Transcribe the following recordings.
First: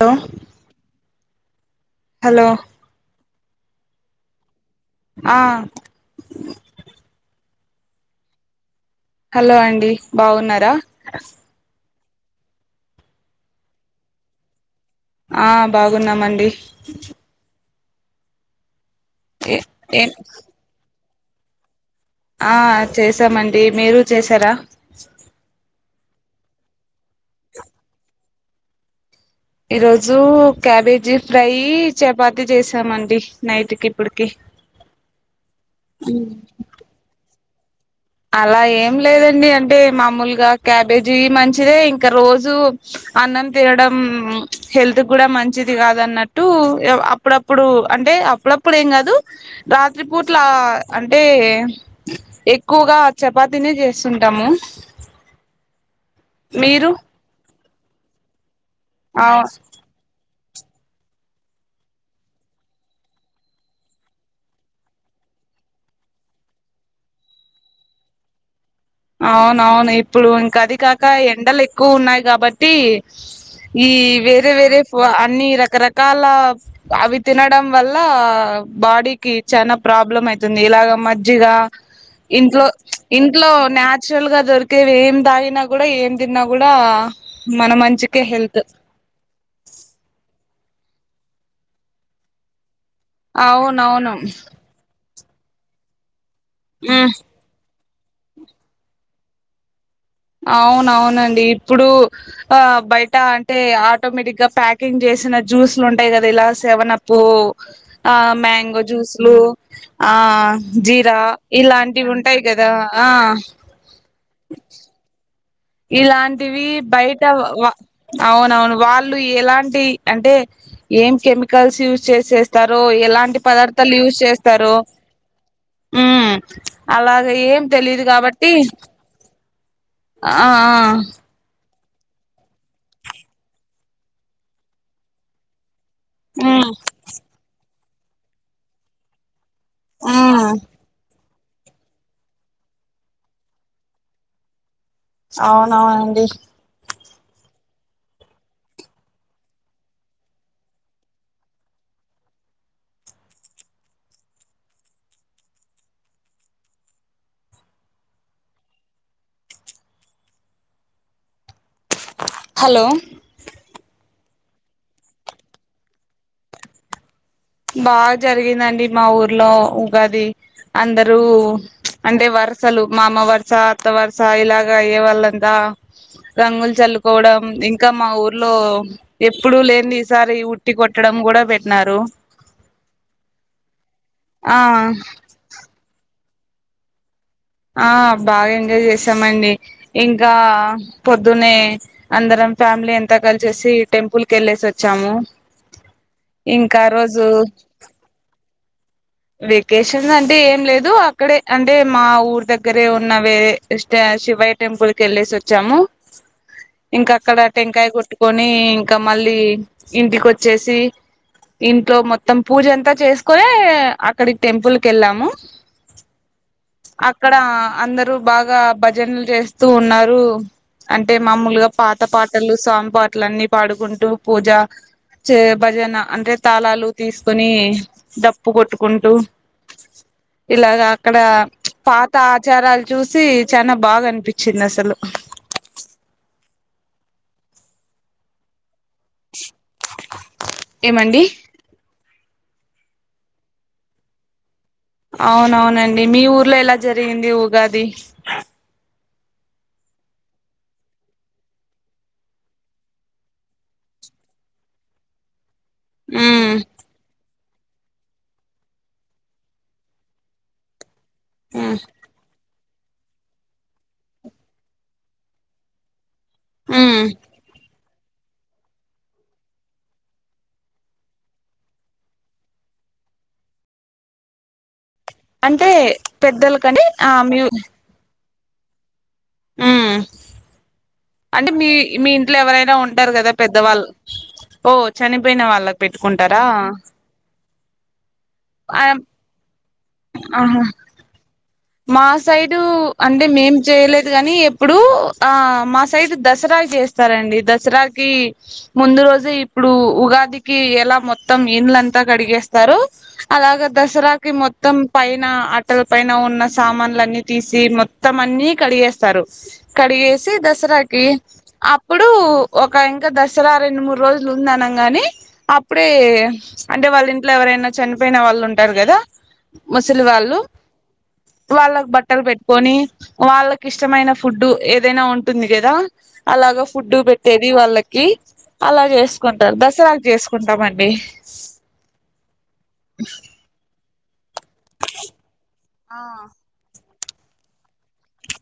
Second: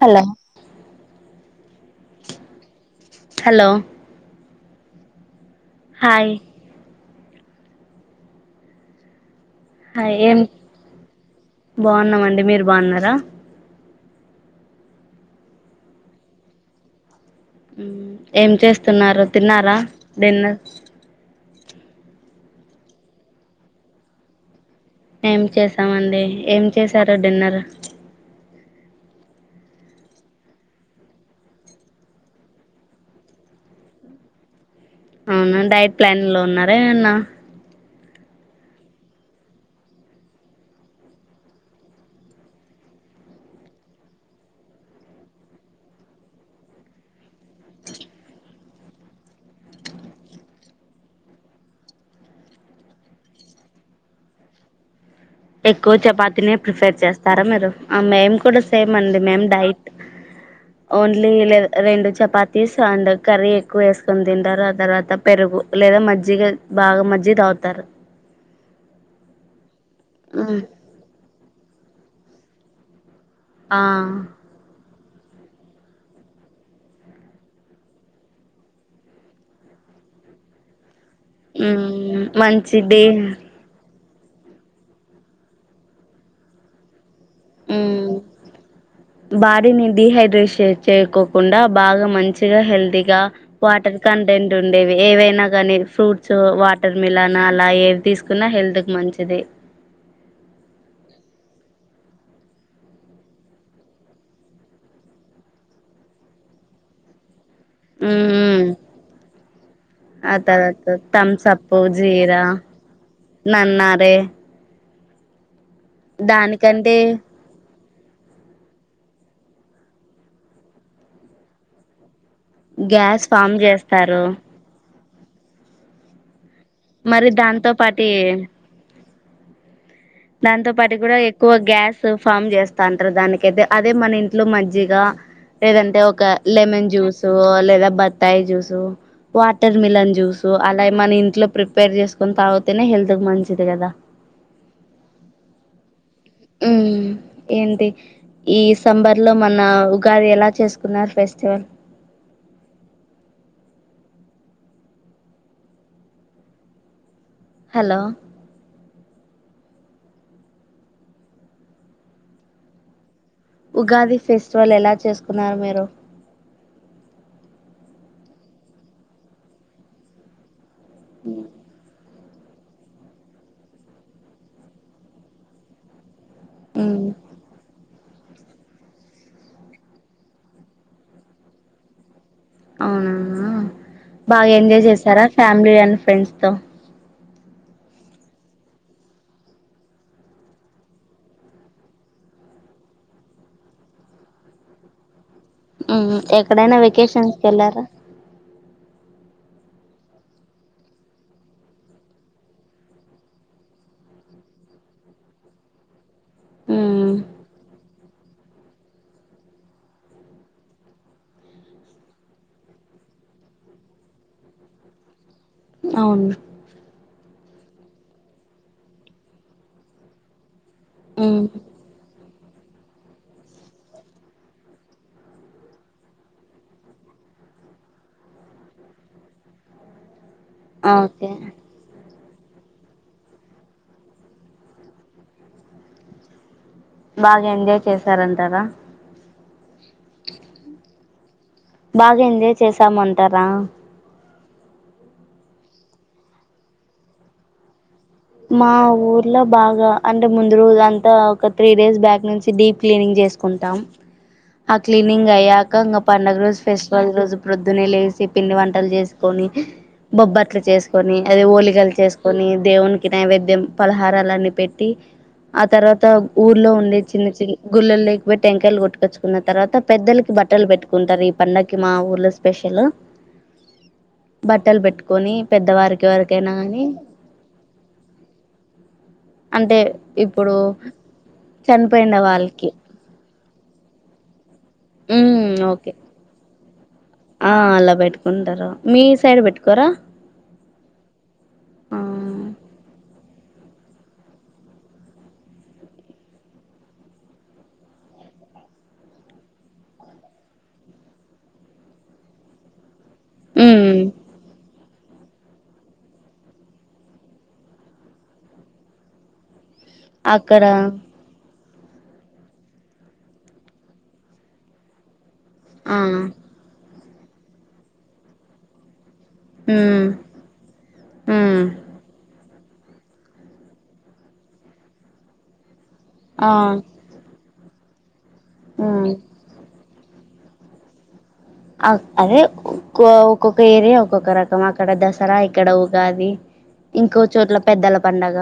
Hello hello hello ఆ hi hello అండి hi ఏం బాగున్నారా బాగున్నామండి. మీరు బాగున్నారా ఆ బాగున్నామండి. మ్మ్ ఏం చేస్తున్నారు ఏ తిన్నారా ఏం డిన్నర్ ఆ చేసామండి. మీరు చేసారా మేం చేస్తామండి. ఏం చేసారు డిన్నర్ ఈరోజూ క్యాబేజీ ఫ్రై చపాతి చేసామండి నైట్కి ఇప్పిటికి అవునా డైట్ ప్లాన్లో ఉన్నారా ఏమన్నా అలా ఏం లేదండి అంటే మామూలుగా క్యాబేజీ మంచిదే ఇంక రోజు అన్నం తినడం హెల్త్ కూడా మంచిది కాదన్నట్టు అప్పుడప్పుడు అం టే అప్పుడప్పుడేమ్ కాదు రాత్రి పూట్ల అంటే ఎక్ క్కువగా చపాతినే‌ చేస్తుంటాము. ఎక్కువ చపాతినే‌ మీరు ప్రిఫేర్ చేస్తారా మీరు ఆ మేము‌కూడా సే సేమ్ అండి ఆ మేమ్ డైట్ ఓన్లీ లేద్ రెండు చపాతీస్ అండ్ కర్రీ ఎక్కువేసుకొని తింటారు. ఆ తర్వాత పెరుగు లేదా మజ్జిగా బాగా మజ్జిగ తాగ్తారు. అవునవును ఇప్పుడు ఇంకది కాక ఎండలెక్కువ ఉన్నాయి కాబట్టి ఈ ఆ వేరే వేరే క్కువ అన్ని రకరకాల అవి తినడం వల్ల బాడీకి చాన ప్ర ప్రాబ్లం అయితుంది ఇలాగ మజ్జిగ ఇంట్లో మంచిది ఇంట్లో నాచురల్గా దొరికేవేం తాగిన కూడా ఏం తిన్నా కూడా మన మ్మ్ మంచికే హెల్త్ బాడిని డిహైడ్రేష్ చేయకోకుండా బాగా మంచిగా హెల్తీగా వాటర్ అవునవును కంటెంట్ ఉండేవి ఏవై నకాని ఫ్రూట్స్ వాటర్ ఉ మిలాన్ అలా ఏవి తీసుకున్నా హెల్త్కి మంచిది. అవునవునండి ఇప్పుడు ఆ బయట అంటే ఆటోమేటిక్గా ప్యాకింగ్ చేస్ సిన జ్యూస్లు ఉంటాయ్ కదా ఇలా సెవనప్పు ఆ ఉమ్ మ్యాంగో జ్యూస్లు ఆ తర్వాత జీరా థమ్సప్ ఇలాంటివుంటయ్ జీరా కదా కదా ఆ నన్నారే ఇలాంటివి దానికంటే బయట వా అవునవును వాళ్ళు ఎలాంటి అంటే ఏం కెమికల్స్ యూజ్ చేస్ చేస్తారో గ్యాస్ ఎలాంటి ఫామ్ పదార్థాలు యూస్ చేస్తారు చేస్తారో ఉమ్ అలాగ మరి ఏం దాంతో తెలిదు పాటి కాబట్టి ఆ ఆ దాంతో పాటి కూడా ఎక్కువ గ్యాస్ స్ ఫామ్ చేస్తాంటారు దానికైతే అదే మన ఇంట్లో మజ్జిగా ఏదన్ ఒక ఉమ్ లెమన్ జ్యూసు లేదా బత్తాయి జ్యూసు వాటర్ మిలన్ జ్యూస్ ఉమ్ అలా మన ఇంట్లో ప్రిపేర్ చేసుకొని తాగుతేనే హెల్త్కి మంచిది కదా అవునా అండి. మ్మ్ ఏంటి ఈ సంబర్లో మన్న ఉగాది ఎలా చేసుకున్నారు ఫెస్టివల్ అ హలో హలో ఉగాది ఫెస్టివల్ ఎలా చేసుకున్నారు మీరు బాగ్ జరిగిందండి మా ఊర్లో ఉగాది అందరూ అంటే వర్ ర్సలు మామ వరుస అత్త వరుస ఇలాగయ్యే వాళ్ళంతా రంగులు ఉమ్ చల్లుకోవడం ఇం ఇంకా మా ఊర్లో ఎప్పుడు లేనిది ఈసారి ఉట్టి కొట్టడం కూడా పెట్నారు. అవునా బాగా ఆ ఎంజాయ్ చేసారా ఫ్యామిలీ అండ్ ఫ్రెండ్స్తో ఆ బాగా ఎంజాయ్ చేసామండి ఇంకా పొద్దునే అందరం ఫ్యామిలీ ఎంత కలిసేసి టెంపుల్ కెళ్ళేసి‌ వచ్చాము ఊ ఎక్కడైనా ఇంకా రోజు వెకేషన్స్కి వెళ్ళారా వెకేషన్స్ అంటే ఏం లేదు అక్కడే అంటే మా ఊర్ దగ్గరే ఉన్న వేరే స్టాష్ శివయ్య టెంపుల్ కెళ్ళేసి వచ్చాము ఇంకా ఉమ్ అక్కడ టెంకాయ కొట్టి కొని ఇంకా మళ్ళీ ఇంటికి వచ్చేసి ఇంట్లో మొత్తం పూజ అంతా చేసుకో ఏ అక్కడికి టెంపుల్ కెళ్ళాము అవును అక్కడ అందరు బాగా భజనలు చేస్తూ ఉన్నారు అంటే ఉమ్ మామూలుగా పాత పాటలు స్వామి పాటలు అన్ని పాడుకుంటూ పూజ చే భజన అంటే తాళాలు తీసుకుని డప్పు కొట్టు ఉంటూ ఇలాగ అక్కడ ఓకే ప్చ్ పాత్ కొత్త ఆచారాలు చూసి చానా బాగా అనిపించింది అసలు బాగా ఎంజాయ్ చేసారంటారా ఏమండి బాగా ఎంజాయ్ చేసాము అంటారా అవునవునండి మీ ఊర్లో ఎలా జరిగింది ఉగాది మా ఊర్ ల బాగా అంటే ముందు రోజు అంతా ఒక త్రీ డేస్ బ్యాక్ నుంచి డీప్ క్లీనింగ్ చేసుకుంటాం ఆ క్లీనింగ్ అయ్యాక ఇంకా పండుగ ఉమ్ రోజు ఫెస్టివల్ రోజు ప్రొద్దునే లేసి పిండి వంటలు చేసుకొని బొబ్బట్లు చేస్ కొని అదే ఉమ్ ఓలిగాలు చేసుకొని దేవునికి నైవేద్యం పలహారాలన్ని పెట్టి ఆ తర్వాత ఊర్లో ఉండే ఉమ్ చిన్న చిన్న గుళ్ళలు లేకపోట్టి టంకాయలు కొట్టుకొచ్చుకున్న తర్వాత పెద్దలకి బట్టలు పెట్టుకుంటారు ఈ పండకి మా ఊర్లా స్పెషలు బట్టలు పెట్టుకొని అంటే పెద్దవారికి ఎవరకైనా పెద్దల కానీ కంటే ఆ ఉ అంటే ఇప్పుడు అంటే మీ మీ చనిపోయిన ఇంట్లో వాళ్ళకి ఎవరైనా ఉంటారు కదా పెద్దవాళ్ళ ఓ ఉమ్ చనిపోయిన వాళ్ళకి ఓకే పెట్టుకుంటారా ఆ అలా పెట్టుకుంటారు ఆ మీ సైడ్ పెట్టుకోరా ఆహా మా సైడు అంటే మేం చేయలేదు కాగానీ ఇప్పుడు ఆ మా సైడ్ దసరా చే స్తారండి దసరాకి ముందు రోజే ఇప్పుడు ఉగాదికి ఎలా మొత్తం ఇండ్లన్ అంత కడిగేస్తారు అలాగా ఉమ్ దసరాకి మొత్తం పైన అటల పైన ఉన్న సామానులున్నీ తీసి మొత్తం అన్ని కడిగేస్తారు కడిగేసి అక్కడ దసరాకి ప్పుడు ఒక ఇంకా దసరా రెండు మూడు రోజులు ఉంద అనం గాని అప్పుడే ఆ అంటే వాళ్ళ ఇంట్లో ఎవరైనా చనిపోయిన వాళ్ళు ఉంటారు కదా ముసలి ఉమ్ వాళ్ళు ఉమ్ వాళ్ళకు బట్టలు పెట్ పెట్టుకొని వాళ్ళకి ఇష్టమైన ఫుడ్డు ఏదైనా ఉంటుంది కదా ఆ అలాగ ఫుడ్ పెట్టేది వాళ్ళకి అలా ఉమ్ చేసుకుంటారు దసరా చేసుకుంటామండి అ అదే ఒ ఒక్కొక్క ఏరియా ఒక్కొక్క రక అక్కడ దసరా ఇక్కడ ఉగాది ఇంకో చోట్ల పెద్దల పండగ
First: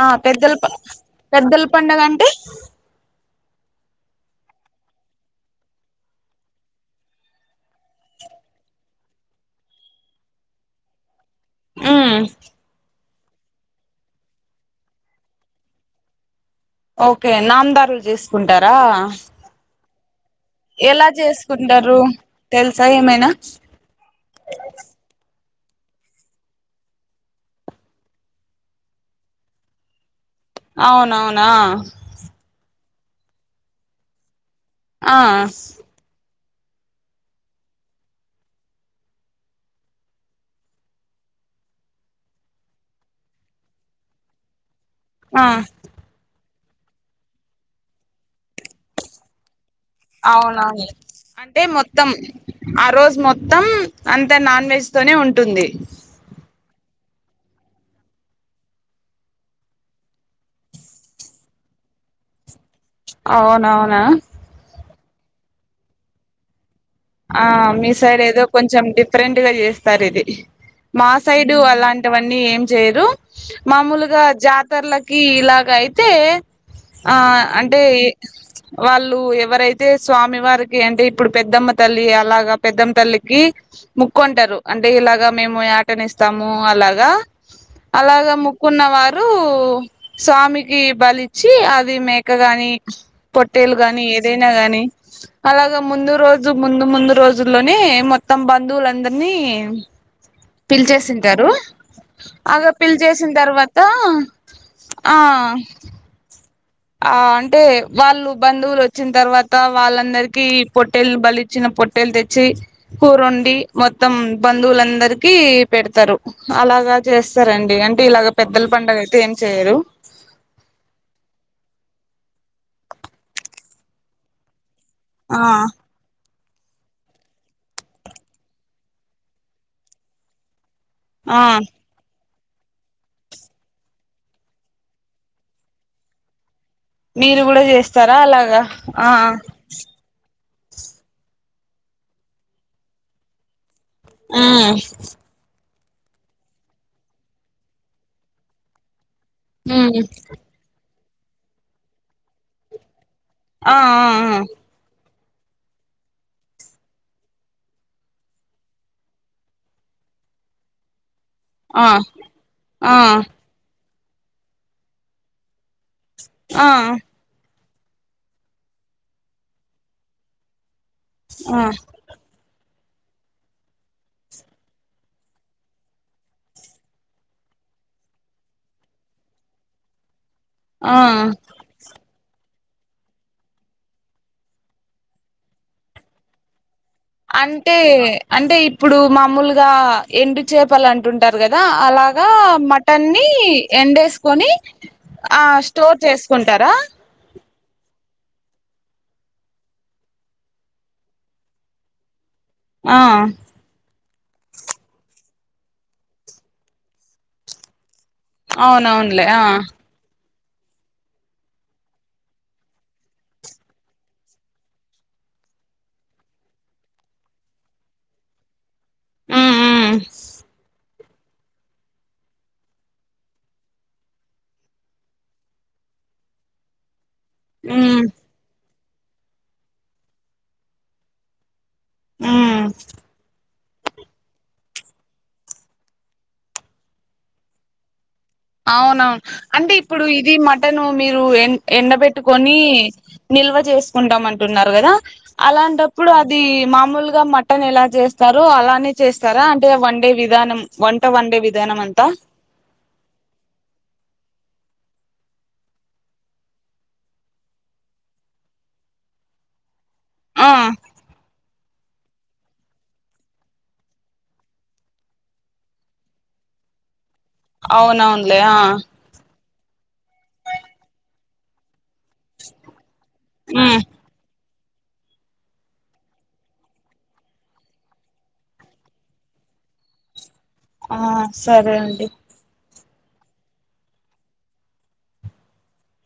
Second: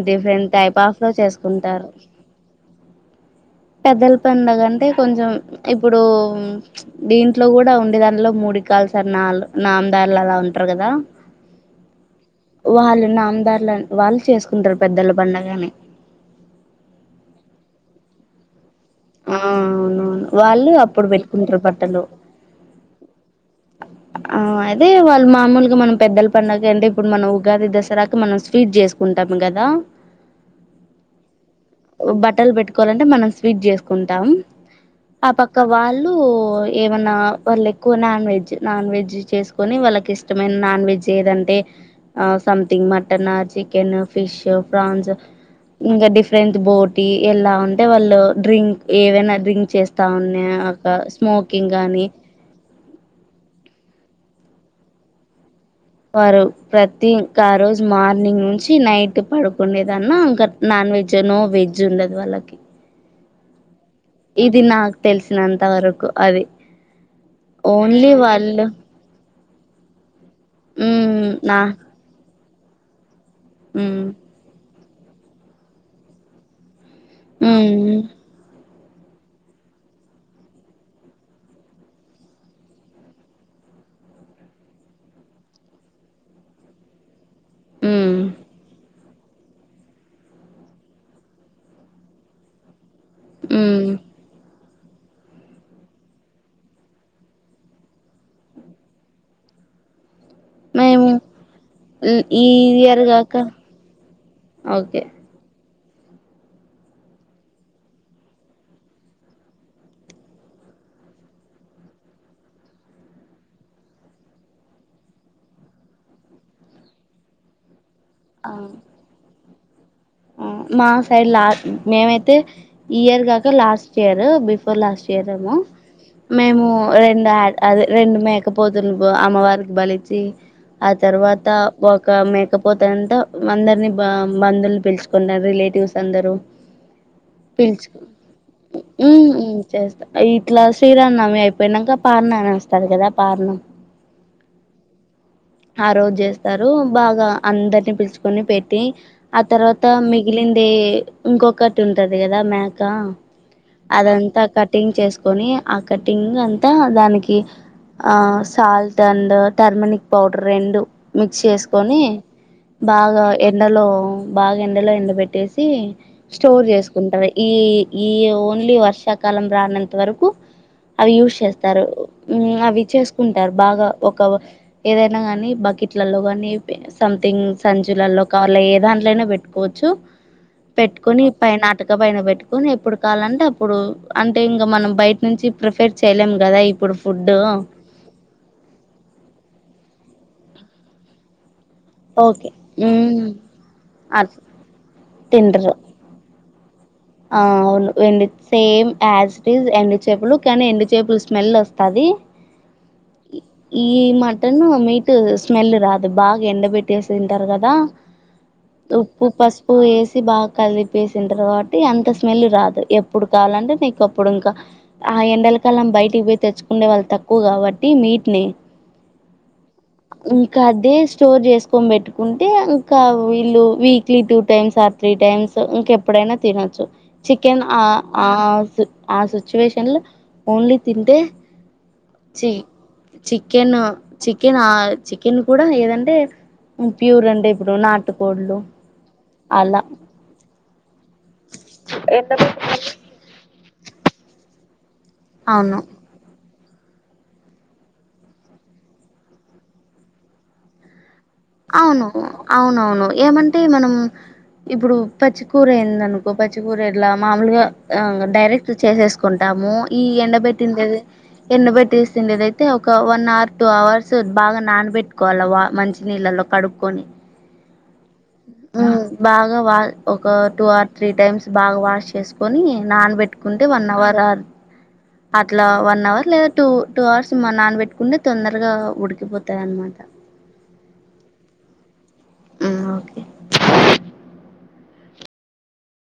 ఆ డిఫరెంట్ పెద్దల ప టైప్ ఆఫ్ లో పెద్దల చేసుకుంటారు పండగ అంటే పెద్దల పడుగంటే కొంచెం ఇప్పుడు ప్చ్ దీంట్లో కూడా ఉండే దానిట్లో మూడి కాల్స్ ఆర్ నాలు నామదారులు అలా ఉంటారు కదా ఉమ్ వాళ్ళున్నా దారులని వాళ్ళు చేసుకుంటారు పెద్దల పండగని ఓకే నాందారులు చేసుకుంటారా ఆ అవునవును వాళ్ళు ఎలా అప్పుడు పెట్టుకుంటారు చేసుకుంటారు బట్టలు తెలుసా ఏమైనా ఆ అదే వాళ్ళు మామూలుగా మనం పెద్దల పడుగ అంటే ఇప్పుడు మనం ఉగాది దసరాకి మనం స్వీట్ చేసుకుంటాము కదా అవునవును బట్టలు పెట్టుకోవాలంటే మనం స్వీట్ చేసుకుంటాం ఆ పక్క వాళ్ళు ఏమన్నా వాళ్ళు ఎక్కువ నాన్ వెజ్ నాన్ వెజ్ చేసుకుొని వాళ్ళకి ఇష్టమైన నాన్ వెజ్ ఏదంటే ఆ something mutton chicken fish prawns ఆ ఇంగా డిఫ బోటీ ఎలా ఉంటే వాళ్ళు డ్రింక్ ఏవైనా డ్రింక్ చేస్త అవునవును అంటే మొత్తం ఆ రోజు మొత్తం అంత నాన్ వెజ్ తోనే ఉంటుంది వారు ప్రతి ఇంకా ఆ రోజు మార్నింగ్ నుంచి నైట్ పడుకుండనేదన్న ఇంకా నా నాన్ వెజ్ నో వెజ్ ఉండదు వాళ్ళకి అవునువును ఇది నాకు తెలిసినంత వరకు అది ఆ మీ ఓన్లీ సైడ్ ఏదో వాళ్ళు కొంచెం డిఫరెంట్ గా చేస్తారు ఇది మా మ్మ్ సైడు నా అలాంటివన్నీ ఏం చేయరు మ్మ్ మామూలుగా జాతి ఇతర్లకి ఇలాగ అయితే ఆ అంటే మ్మ్ వాళ్ళు ఎవరైతే స్వామి వారికి అంటే ఇప్పుడు పెద్దమ్మ తల్లి అలాగా పెద్దమ్మ తల్లికి ముక్కుంటారు అంటే ఇలాగా మేము యాటని ఇస్తాము అ లాగా మ్మ్ అలాగా ముక్కున్న వారి రు స్వామికి బలిచ్చి అది మేకగాని పొట్టేలు మ్మ్ గానీ ఏదైనా గానీ అలాగా ముందు రోజు రోజు ముందు ముందు రోజుల్లోనే మొత్తం బంధువులందరినీ మేము పిలిచేసింటారు ఈ అగా పిలి ఇయర్ చేేసిన కాక తర్వాత ఓకే ఆ ఆ అంటే వాళ్ళు బంధువులు వచ్చిన తర్వాత వాళ్ళందరికీ పొట్టే బలిచ్చిన పొట్టేలు తెచ్చి కూరండి మొత్తం బంధువులందరికి పెడతారు అలా ఇలాగా చేస్తారండి అంటే ఇలాగ ఆ పెద్దల పడుగ అయితే ఏం చేయరు మా సైడ్ లా మేమైతే ఇయర్ కాక లాస్ట్ ఇయర్ బిఫ బిఫొర్ లాస్ట్ ఇయర్ ఆ రామో మేము రెండు అది రెండు మేకపోతులు అమ్మవారికి బలిచి ఆ ఆ తర్వాత ఒక మేకపోతంత అందరిని బ బందువులు పిలిచి కున్నారు రిలేటివ్స్ అందరూ మీరు కూడా పిలుచుకో చేస్తారా అలాగా ఆ ఉ చేస్తా ఇట్లా శ్రీరాన్నమి అయిపోయినాక పారణ అనిస్తారు కదా పారణ ఆ ఆ రోజు చేస్తారు బాగా అందరినీ పిలుచుకొని పెట్టి ఆ తర్వాత ఉమ్ అత్త మిగిలింది ఇంకొకటి ఉంటది కదా మేక ఆ అదంతా కటింగ్ చేసుకొని ఆ కటింగ్ అంతా దానికి ఆ సాల్ట్ అడ్ టెర్మనిక్ పౌడర్ రెండు మిక్స్ ఆ ఆ చేసుకొని బాగా ఎండలో బాగా ఎండలో ఎండ పెెట్టేసి స్టోర్ ఆ ఆ చేసుకుంటారు ఈ ఈ ఓన్లీ వర్షాకాలం రానంత వరకు అవి యూజ్ ఆ చేస్తారు అవి చేసుకుంటారు బాగా ఒక ఏదైనా కాని బకెట్లలో కానీ సంథింగ్ జలల్లో కావర్ళ ఏ దాంట్లోైనా పెట్టుకోవచ్చు ఆ పెట్టుకుొని పైనటక పైన పెట్టు ని ఎప్పుడు కావాలంటే అప్పుడు అంటే ఇంగా మనం బయట నుంచి ప్రిఫెర్ చేయలేం కదా ఇప్పుడు ఫుడ్ అంటే అంటే ఇప్పుడు మామూలుగా ఎండు చేపలు అంటుంటారు కదా అలాగా ఓకే మటన్ ని ఉమ్ అట్ ఎండేసుకొని ఆ తిండ్రు స్టోర్ చేసు కుంటారా ఆ ఎం సేమ్ యాజ్ ఇట్ ఇస్్ ఎండు చేపలు కానీ ఎండు చేపులు స్మెల్ వస్తది ఆ ఈ మటన్ మీట్ స్మెల్ రాదు బాగా ఎండ పెట్టేసి తింటారు కదా అవునవునులే ఉప్పు ఆ పసుపు ఏసి బా కలిపేసినా తారు అంత స్మెల్ రాదు ఎప్పుడు కావాలంటే నీకు అప్పుడు ఇంకా ఆ ఎండల కాలం బయటికి పోయి తెచ్చుకు ఉండే వాళ్ళ తక్కువ కాబట్టి మీటిని ఉమ్ ఉమ్ ఇంకా అదే స్టోర్ చేసుకొని పెట్టుకుంటే ఇంకా వీళ్ళు weekly two times or three times ఇంకెప్పుడైనా తినొచ్చు చికెన్ ఆ ఉమ్ ఆ ఆ సిచువేషన్ లో ఓన్లీ తింటే చి హ్మ్మ్ చికెన్ చికెన్ ఆ చికెన్ కూడా ఏదంటే ప్యూర్ అంటే ఇప్పుడు నాట్ అవునవును అంటే ఇప్పుడు ఇది మటను మీరు ఎ ఎండబెట్టుకని నిల్వ చేసుకుంటాం అంటున్నారు కదా అవును అలాంటప్పుడు అది మామూలుగా మటన్ ఎలా చేస్తారు అలానే చేస్తారా అంటే వన్ డే విధానం వన్ అవును అవునవును ఏమంటే మనం ఇప్పుడు పచ్చికూర ఏంద అనుకో పచ్చికూర ఇలా మామూలుగా డైరెక్ట్ చేసేసుకుంటాము ఈ ఎండ ఆ బేట్టి ఎండ బేట్ తీసిండేద అతే ఒక వన్ అవర్ టూ అవర్స్ బాగా నానబెట్టుకోవాలి వా మంచి నీళ్ళలో కడుక్కొని అవునవునులే ఆ హ్మ్. బాగా ఒక టూ ఆర్ త్రీ టైమ్స్ బాగా వాష్ చేసుకొని నానబెట్టుకుంటే ఉమ్ వన్ అవర్ అట్లా వన్ అవర్ లేదా టూ టూ అవర్స్ మా నానబెట్టుకుంటే తొందరగా ఉడికిపోతది అనమాట ఆ సరే అండి హ్మ్మ్ ఓకే